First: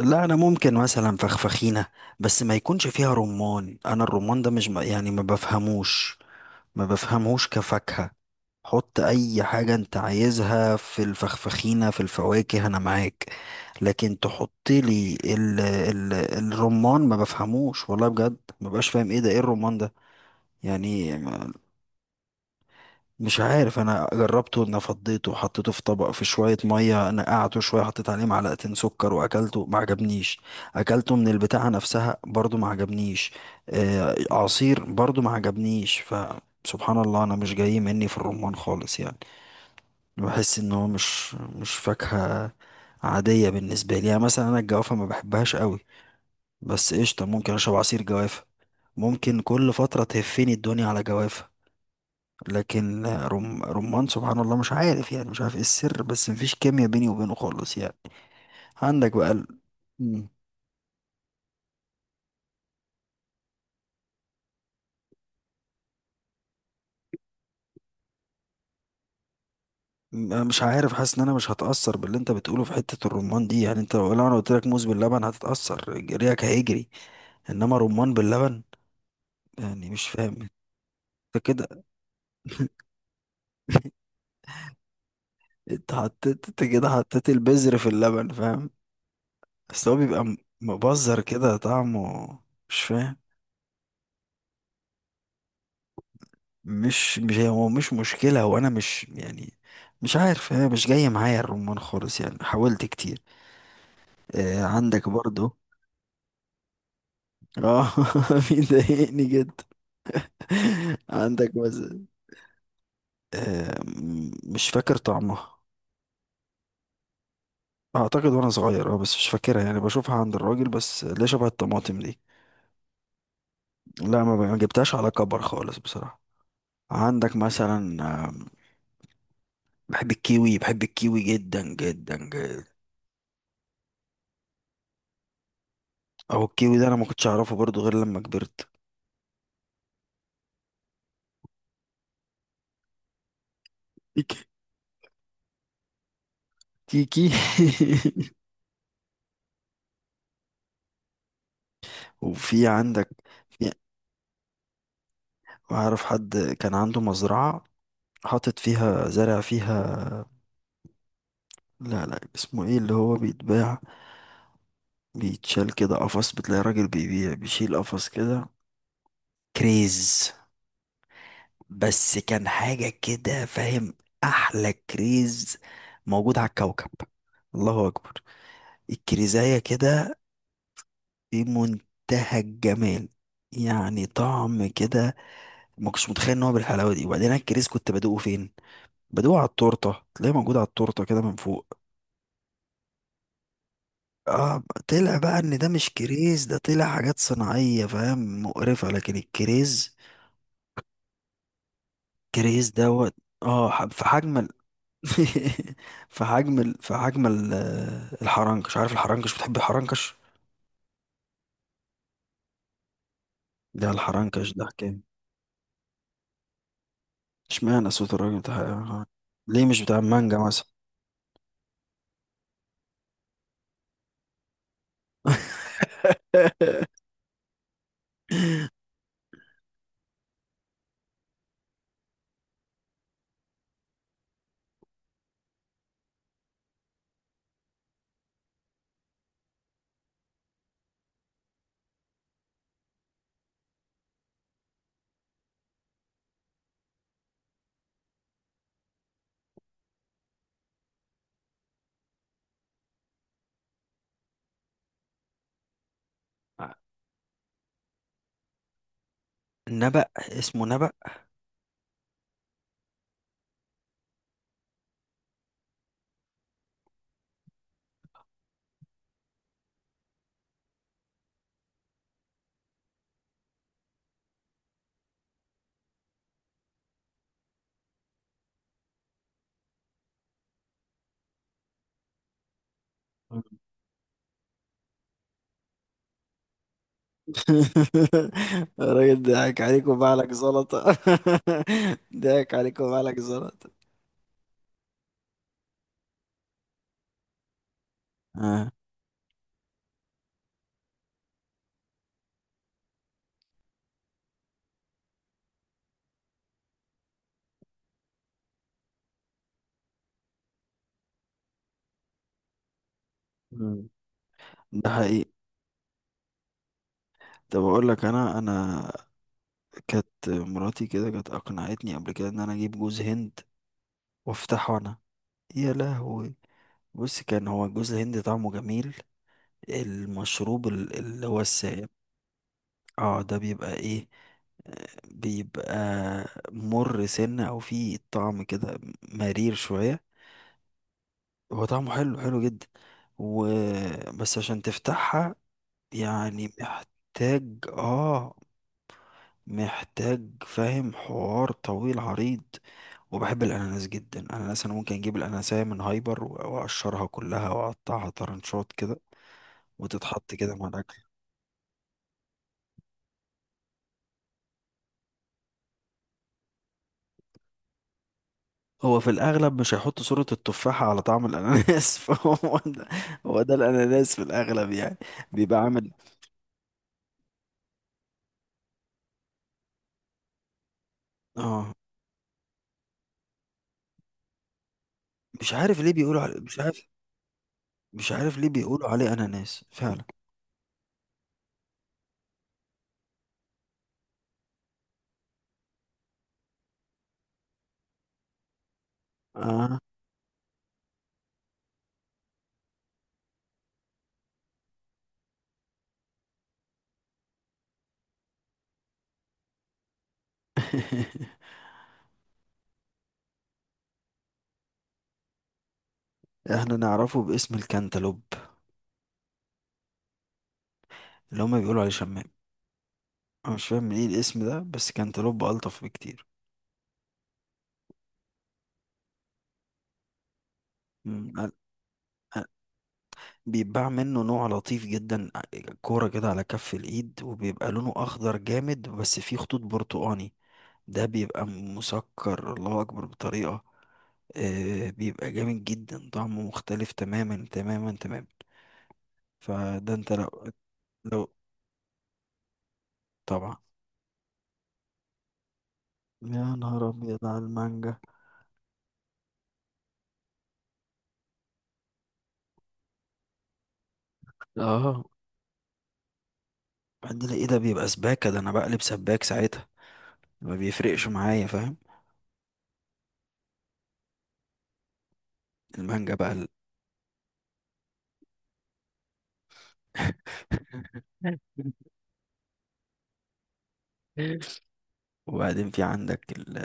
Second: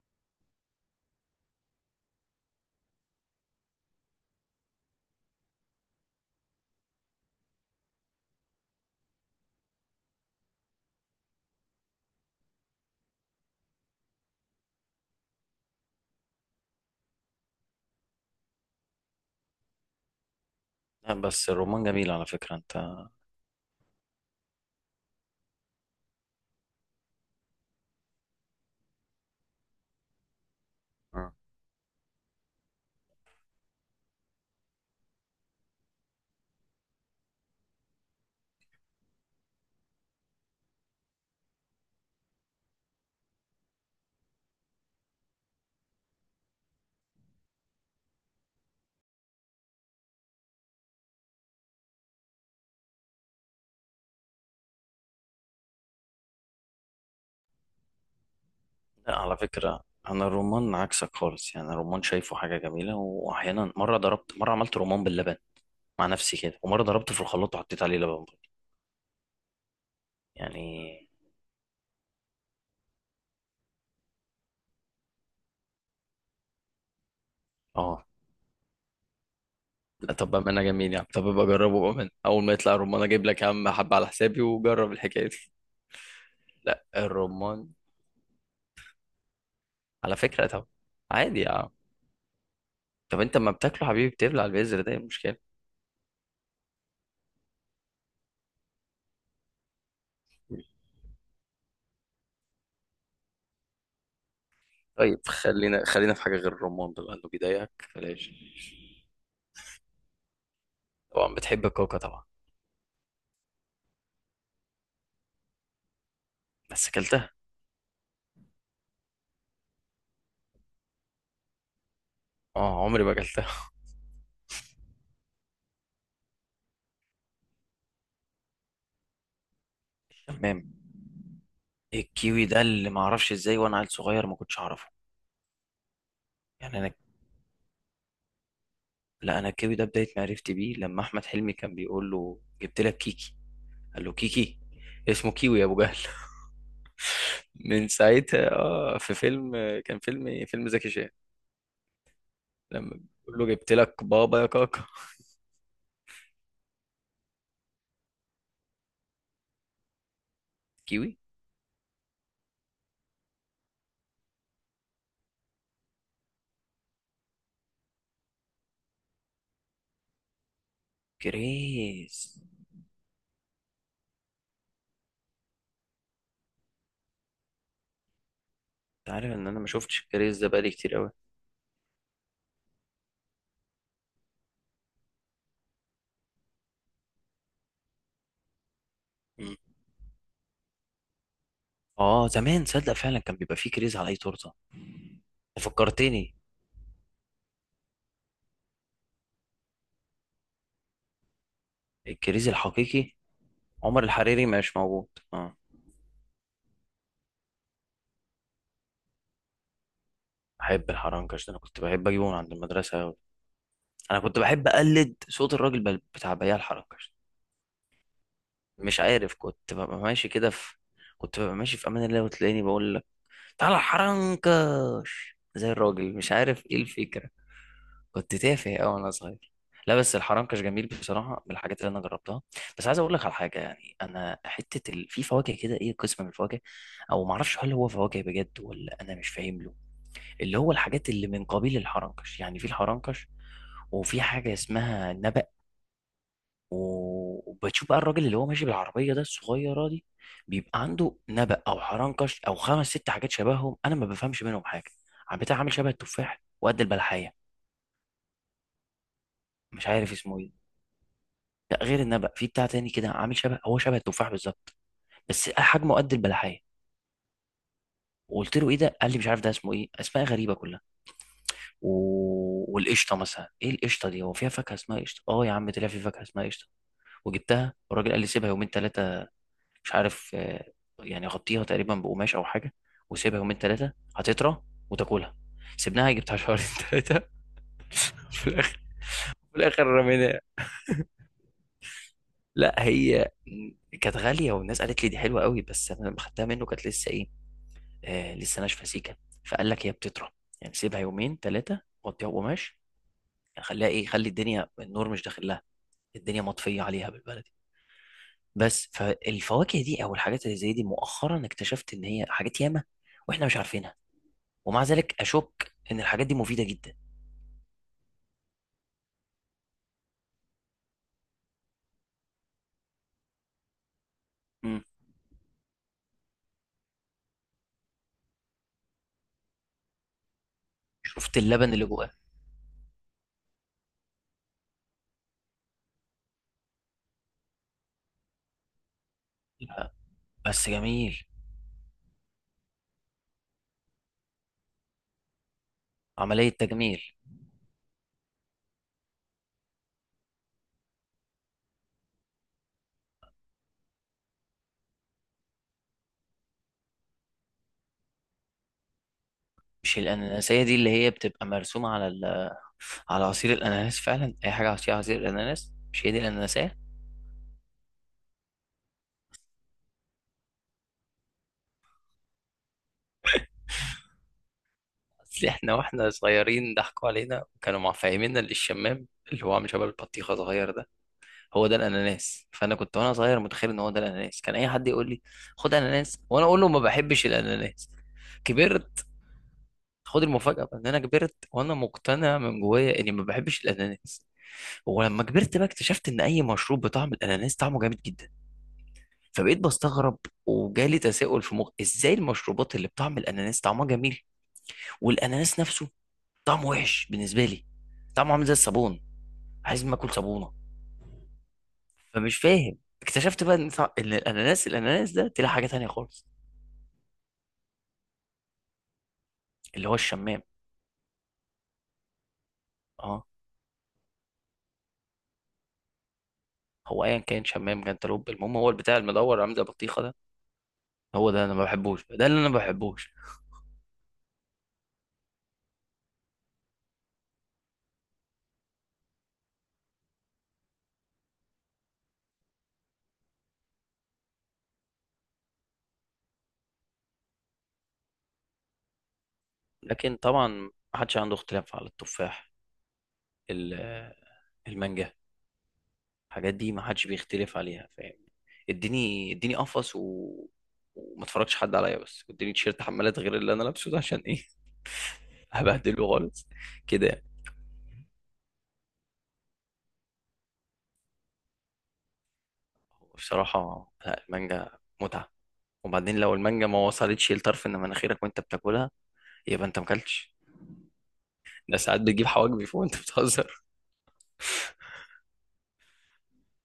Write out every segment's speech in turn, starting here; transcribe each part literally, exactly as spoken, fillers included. لا، انا ممكن مثلا فخفخينه، بس ما يكونش فيها رمان. انا الرمان ده مش م- يعني ما بفهموش، ما بفهمهوش كفاكهه. حط اي حاجه انت عايزها في الفخفخينه في الفواكه انا معاك، لكن تحط لي ال ال الرمان، ما بفهموش والله بجد. ما بقاش فاهم ايه ده، ايه الرمان ده يعني؟ لا، بس الرومان جميل على فكرة. انت مش عارف، انا جربته ان فضيته وحطيته في طبق في شويه ميه، نقعته شويه، حطيت عليه معلقتين سكر واكلته ما عجبنيش. اكلته من اه. البتاعه نفسها برضو ما عجبنيش. آه، عصير برضو ما عجبنيش. فسبحان الله، انا مش جاي مني في الرمان خالص يعني. بحس ان هو مش مش فاكهه عاديه بالنسبه لي. يعني مثلا انا الجوافه ما بحبهاش قوي، بس قشطه ممكن اشرب عصير جوافه، ممكن كل فتره تهفني الدنيا على جوافه، لكن رم... رمان سبحان الله مش عارف يعني، مش عارف ايه السر، بس مفيش كيمياء بيني وبينه خالص يعني. عندك لا، بقى على ال... فكرة انا مم. الرومان عكسك خالص، يعني الرومان شايفه حاجة جميلة، واحيانا مرة ضربت، مرة عملت رومان باللبن مع نفسي كده، ومرة ضربته في الخلاط وحطيت عليه لبن برضه. م- مش عارف، يعني حاسس ان انا مش هتأثر باللي انت بتقوله في حتة الرمان دي. يعني انت لو لو انا قلت لك موز باللبن هتتأثر، ريقك هيجري، انما اه. رمان باللبن يعني مش لا، طب فاهم. بأمانة جميل يعني. طب انت ابقى جربه كده بأمانة، اول ما يطلع الرومان اجيب لك يا عم حبة على حسابي وجرب الحكاية دي انت حطيت، انت لا كده حطيت الرومان البذر في اللبن فاهم، بس هو على بيبقى م- فكرة. طب مبذر عادي يا كده عم. طعمه. مش فاهم، طب انت اما بتاكله حبيبي بتبلع البذر ده، ايه المشكلة؟ مش مش هو مش مشكلة، هو أنا مش يعني مش عارف، هي مش جاية معايا الرمان خالص يعني، حاولت كتير. آه، عندك طيب برضو. خلينا خلينا في حاجة غير الرمان ده لأنه بيضايقك اه بلاش. بيضايقني جدا. طبعا عندك بتحب الكوكا مثلا طبعا، آه، م- مش فاكر طعمها. بس اكلتها. اعتقد وانا صغير، اه بس مش فاكرها يعني، بشوفها عند الراجل بس ليه شبه الطماطم دي. اه، عمري ما اكلتها. لا، ما ب- ما جبتهاش على كبر خالص بصراحة. عندك مثلا آه، بحب الكيوي، تمام. بحب الكيوي جدا جدا الكيوي ده جدا. اللي ما اعرفش ازاي وانا عيل صغير ما كنتش اعرفه او الكيوي يعني. ده انا انا ما كنتش اعرفه برضو غير لما كبرت. لا، انا الكيوي ده بدايه معرفتي بيه لما احمد حلمي كان بيقول له جبت لك كيكي، قال له كيكي. اسمه كيوي يا ابو جهل. تيكي. من ساعتها. اه، في فيلم، كان فيلم إيه؟ فيلم زكي شان، وفي لما عندك، بيقول له في، جبت لك بابا يا كاكا. أعرف حد كان عنده مزرعة، حاطط فيها، زرع فيها، كيوي. لا لا اسمه ايه اللي هو بيتباع، بيتشال كده قفص، بتلاقي راجل بيبيع بيشيل قفص كده، كريز. بس كريز. كان حاجة كده فاهم، أحلى كريز موجود على الكوكب. الله أكبر، انت عارف ان الكريزاية انا ما شفتش كده الكريز ده بقالي كتير قوي. في منتهى الجمال، يعني طعم كده ما كنتش متخيل ان هو بالحلاوه دي. وبعدين أنا الكريز كنت بدوقه فين؟ بدوق على مم. التورته، تلاقيه موجود على التورته كده من فوق. اه، زمان صدق فعلا كان بيبقى فيه كريز على اي تورته. اه طلع بقى ان ده مش فكرتني كريز، ده طلع حاجات صناعيه فاهم مقرفه، لكن الكريز الكريزي كريز الحقيقي، دوت. اه ح- في عمر حجم الحريري ال... مش موجود. اه. في حجم ال... في حجم ال... الحرنكش، عارف الحرنكش، بتحب الحرنكش؟ بحب الحرنكش، ده انا كنت بحب اجيبه من عند المدرسه أوي. ده انا كنت الحرنكش ده بحب حكاية. اقلد صوت الراجل بل- بتاع بياع الحرنكش. اشمعنى صوت الراجل بتاع مش الحرنكش؟ عارف، ليه كنت مش بتاع ببقى ماشي المانجا كده مثلا؟ في، كنت ببقى ماشي في امان الله وتلاقيني بقول لك تعالى الحرنكش زي الراجل، مش عارف ايه الفكره. كنت تافه قوي وانا صغير. لا، بس الحرنكش جميل بصراحه، من الحاجات اللي انا جربتها. بس عايز اقول لك على حاجه، يعني انا حته ال... في فواكه كده، ايه، قسم من الفواكه، او ما اعرفش هل هو فواكه بجد ولا انا مش فاهم له. اللي هو الحاجات اللي من قبيل الحرنكش، يعني في الحرنكش وفي حاجة اسمها نبأ، و- وبتشوف بقى الراجل اللي هو ماشي بالعربية ده الصغيرة دي، بيبقى عنده نبأ أو حرنكش أو خمس ست حاجات شبههم أنا ما بفهمش منهم حاجة. عم بتاع عامل شبه التفاح وقد البلحية. مش نبأ، عارف اسمه إيه. اسمه نبأ. لا، غير النبأ في بتاع تاني كده عامل شبه، هو شبه التفاح بالظبط، بس حجمه قد البلحية. وقلت له ايه ده، قال لي مش عارف ده اسمه ايه، اسماء غريبه كلها. و... والقشطه مثلا، ايه القشطه دي؟ هو فيها فاكهه اسمها قشطه؟ اه يا عم، طلع في فاكهه اسمها قشطه. وجبتها والراجل قال لي سيبها يومين ثلاثه، مش عارف، آه، يعني غطيها تقريبا بقماش او حاجه وسيبها يومين ثلاثه هتطرى وتاكلها. سيبناها، جبتها شهرين ثلاثه. في الاخر، الراجل في ضحك عليك الاخر وبعلك رميناها. زلطة. ضحك لا، عليك وبعلك هي زلطة. كانت غاليه والناس قالت لي دي حلوه قوي، بس انا لما خدتها منه كانت لسه ايه، آه لسه آه. ناشفه سيكه. فقال لك هي بتطرى، يعني سيبها يومين ثلاثه، غطيها بقماش، يعني خليها ايه، خلي الدنيا النور مش داخل لها، الدنيا مطفيه عليها بالبلد. بس فالفواكه دي او الحاجات اللي زي دي مؤخرا اكتشفت ان هي حاجات ياما واحنا مش مم. عارفينها. ومع ده ذلك حقيقي. اشك ان الحاجات دي مفيده جدا. طب اقول لك، انا انا كانت مراتي كده كانت اقنعتني قبل كده ان انا اجيب جوز هند وافتحه مم. انا. يا لهوي، بص، كان هو جوز الهند طعمه جميل، المشروب ال- اللي شفت هو اللبن اللي السائل. جواه. اه، ده بيبقى ايه، آه، بيبقى مر سنة او فيه طعم كده، مرير لا، شوية. بس جميل. هو طعمه حلو حلو جدا، و، بس عشان تفتحها عمليه يعني تجميل. محتاج اه، محتاج فاهم حوار طويل عريض. وبحب الاناناس جدا، الاناناس انا ممكن اجيب الاناناسية من هايبر و- واقشرها كلها واقطعها طرنشات كده مش وتتحط كده الاناناسيه مع دي اللي الاكل. هي بتبقى مرسومه على ال... على عصير الاناناس فعلا؟ اي حاجه عصير، عصير الاناناس مش هي دي الاناناسيه؟ هو في الاغلب مش هيحط صورة التفاحة على طعم الاناناس فهو ده، هو ده الاناناس في الاغلب يعني. اصل بيبقى احنا عامل، واحنا صغيرين ضحكوا علينا وكانوا مفهميننا اللي الشمام، اللي هو عامل شبه البطيخه صغير ده، هو اه ده الاناناس. فانا كنت وانا صغير متخيل ان هو ده الاناناس، كان اي حد يقول لي مش خد عارف ليه اناناس بيقولوا على... وانا مش اقول له ما عارف، بحبش الاناناس. مش عارف ليه بيقولوا كبرت، عليه اناناس فعلا. خد المفاجأة بقى، ان انا كبرت وانا مقتنع من جوايا اني ما بحبش الاناناس. ولما كبرت بقى اكتشفت ان اي مشروب بطعم الاناناس طعمه جامد جدا. فبقيت اه بستغرب. وجالي تساؤل في مخي، ازاي المشروبات اللي بطعم الاناناس طعمها جميل والاناناس نفسه طعمه وحش بالنسبة لي؟ طعمه عامل زي الصابون، عايز ما اكل صابونة. فمش فاهم. اكتشفت بقى ان طع- إن الاناناس الاناناس ده طلع حاجه تانية خالص، احنا نعرفه باسم الكنتالوب، اللي هو الشمام. اللي هما بيقولوا عليه شمام. اه. انا مش فاهم من ايه الاسم ده، بس كنتالوب الطف بكتير. هو ايا كان شمام جنتلوب، المهم هو البتاع المدور عامل زي البطيخه ده، مم، هو ده ال... انا ما بحبوش، ده اللي ال... انا ما بحبوش. بيتباع منه نوع لطيف جدا، ع- كورة كده على كف الايد، وبيبقى لونه اخضر جامد بس فيه خطوط برتقاني. ده بيبقى مسكر الله اكبر بطريقة، آه بيبقى جامد جدا، طعمه مختلف تماما تماما تماما. فده انت لكن لو، طبعا ما حدش لو، عنده اختلاف على التفاح، طبعا. ال- المانجا، يا الحاجات دي ما نهار حدش ابيض على بيختلف عليها المانجا. فاهم. اديني، اديني قفص و... وما اتفرجش حد عليا بس، واديني تيشيرت حمالات غير اللي انا لابسه ده، عشان ايه؟ اه هبهدله خالص كده يعني. عندنا ايه، ده بيبقى سباكة، ده انا بقلب سباك ساعتها، ما بيفرقش معايا فاهم. بصراحه لا، المانجا متعه. المانجا وبعدين بقى لو ال... المانجا ما وصلتش لطرف ان مناخيرك وانت بتاكلها يبقى انت مكلتش. ده ساعات بتجيب حواجبي فوق وانت بتهزر. وبعدين في عندك ال...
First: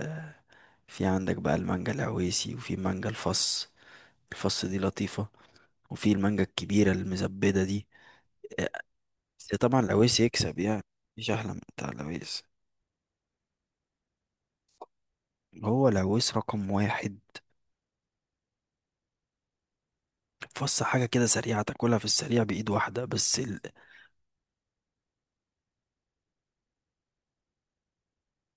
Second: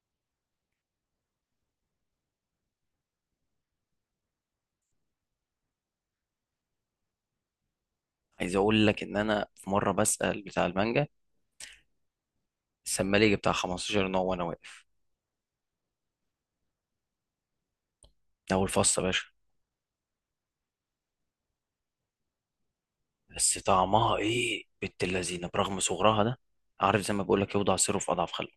في عندك بقى المانجا العويسي وفي مانجا الفص، الفص دي لطيفة، وفي المانجا الكبيرة المزبدة دي. عايز آه، اقول لك ان انا بس في طبعا مره العويس بسال يكسب بتاع يعني، المانجا مفيش أحلى من بتاع العويس. السمالي بتاع خمسة عشر نوع وانا واقف. هو العويس رقم واحد. ده اول فص يا باشا. فص حاجة كده سريعة تاكلها في السريع بإيد واحدة بس بس ال... طعمها ايه بنت اللذينه برغم صغرها ده. عارف زي ما بقول لك، يوضع سره في اضعف خلقه.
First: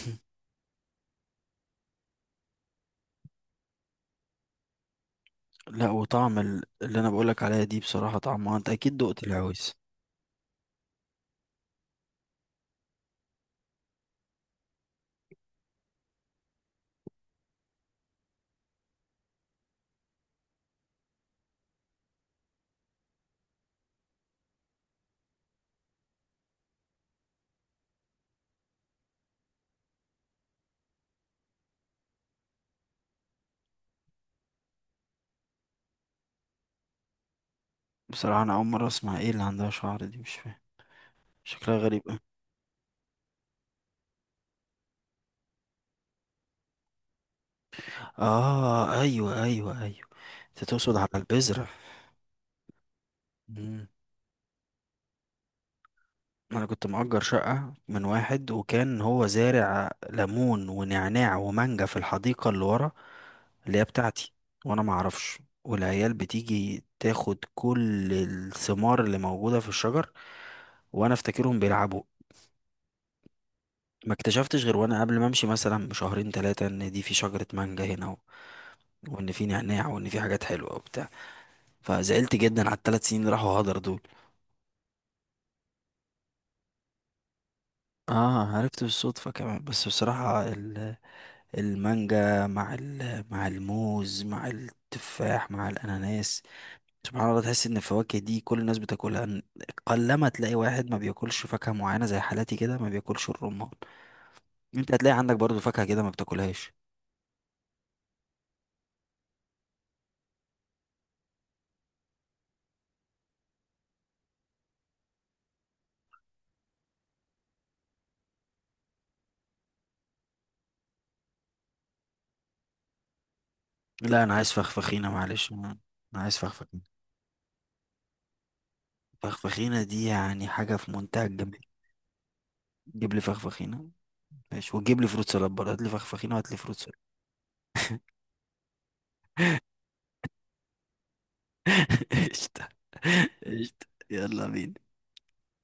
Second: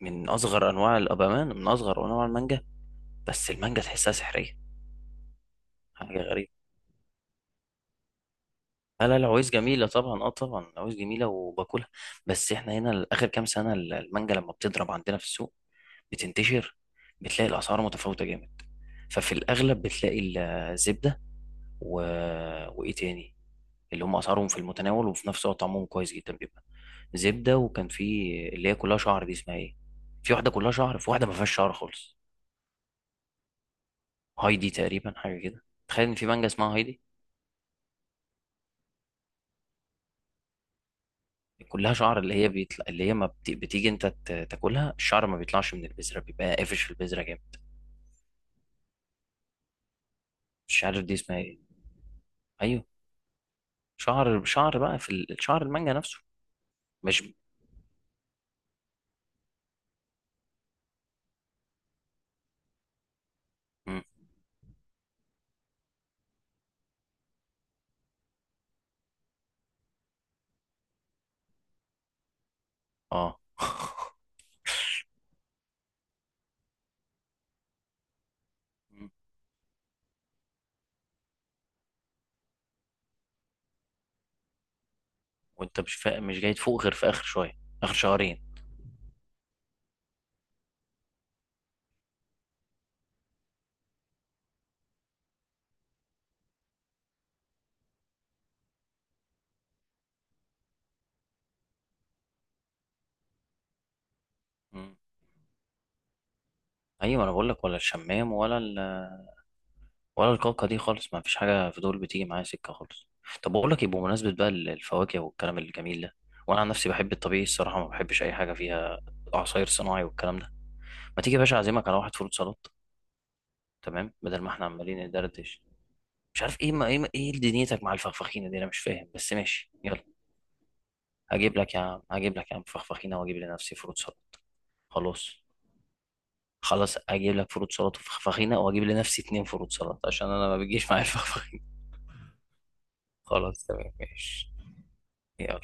من اصغر انواع الابامان، من اصغر انواع المانجا، بس المانجا تحسها سحريه. لا حاجه وطعم غريبه. ال- اللي أنا بقولك عليها دي بصراحة طعمها، أنت أكيد لا لا دقت العويس العويس. جميلة طبعا، اه طبعا العويس جميلة وباكلها. بس احنا هنا آخر كام سنة ال- المانجا لما بتضرب عندنا في السوق بتنتشر. بتلاقي الأسعار متفاوتة جامد. ففي الأغلب بتلاقي ال- الزبدة و... وإيه تاني، اللي هم أسعارهم في المتناول وفي نفس الوقت طعمهم كويس جدا، بيبقى زبدة. وكان في اللي هي كلها شعر دي، اسمها إيه؟ في واحدة كلها شعر، في واحدة ما فيهاش شعر خالص. هايدي تقريبا حاجة كده. تخيل إن في مانجا اسمها هايدي. بصراحة أنا أول مرة أسمع، إيه اللي عندها شعر دي؟ مش فاهم، شكلها كلها غريب شعر، أوي. اللي هي بيطلع، اللي هي ما بت... بتيجي انت ت- تاكلها الشعر ما بيطلعش من البذره، بيبقى قافش في البذره جامد. آه، أيوه أيوه أيوه، أنت مش تقصد عارف على دي اسمها ايه. البذرة. ايوه، مم. شعر شعر بقى في ال- شعر المانجا نفسه. أنا كنت مأجر مش. شقة من واحد، وكان هو زارع ليمون ونعناع ومانجا في الحديقة اللي ورا اللي هي مم. بتاعتي، وأنا معرفش، والعيال بتيجي تاخد كل الثمار اللي موجودة في الشجر وأنا أفتكرهم بيلعبوا. اه. ما اكتشفتش غير وأنا قبل ما أمشي مثلا بشهرين تلاتة إن دي في شجرة مانجا هنا، مم. وان في نعناع، وان في حاجات حلوه وبتاع. فزعلت جدا على التلات سنين اللي راحوا هدر دول. وانت مش فا... مش جاي تفوق غير في اخر شويه، اخر شهرين. اه عرفت بالصدفه كمان. بس بصراحه ال... المانجا مع ال... مع الموز مع التفاح مع الاناناس، سبحان الله تحس ان الفواكه دي كل الناس بتاكلها. ن- قلما تلاقي واحد ما بياكلش فاكهه معينه زي حالاتي كده ما بياكلش الرمان. انت مم. هتلاقي عندك برضو فاكهه كده ما بتاكلهاش. ايوه، انا بقول لك ولا الشمام ولا ال... ولا الكاكا دي خالص، ما فيش حاجه في دول بتيجي معايا سكه خالص. طب بقول لك ايه، بمناسبه بقى ال- الفواكه والكلام الجميل ده، وانا عن نفسي بحب الطبيعي الصراحه، ما بحبش اي حاجه فيها عصاير صناعي والكلام ده. ما تيجي يا باشا اعزمك على واحد فول سلطه تمام لا، انا بدل ما عايز احنا عمالين فخفخينه معلش. ندردش. انا أنا عايز مش عارف ايه فخفخينه. ما ايه ما ايه دنيتك مع الفخفخينه دي، انا مش فاهم، بس ماشي فخفخينه دي يلا. يعني حاجه في منتهى هجيب الجمال. لك يا عم هجيب لك يا عم جيب لي فخفخينه واجيب لنفسي فخفخينه. فروت سلطه. ماشي، وتجيب لي فروت خلاص. سلاد برضه، هات لي فخفخينه وهات لي فروت سلاد. خلاص اجيب لك فروت سلطه وفخفخينه واجيب لنفسي اتنين فروت سلطه عشان انا ما بيجيش معايا الفخفخينه. قشطة. خلاص قشطة، تمام يلا ماشي. بينا. يلا.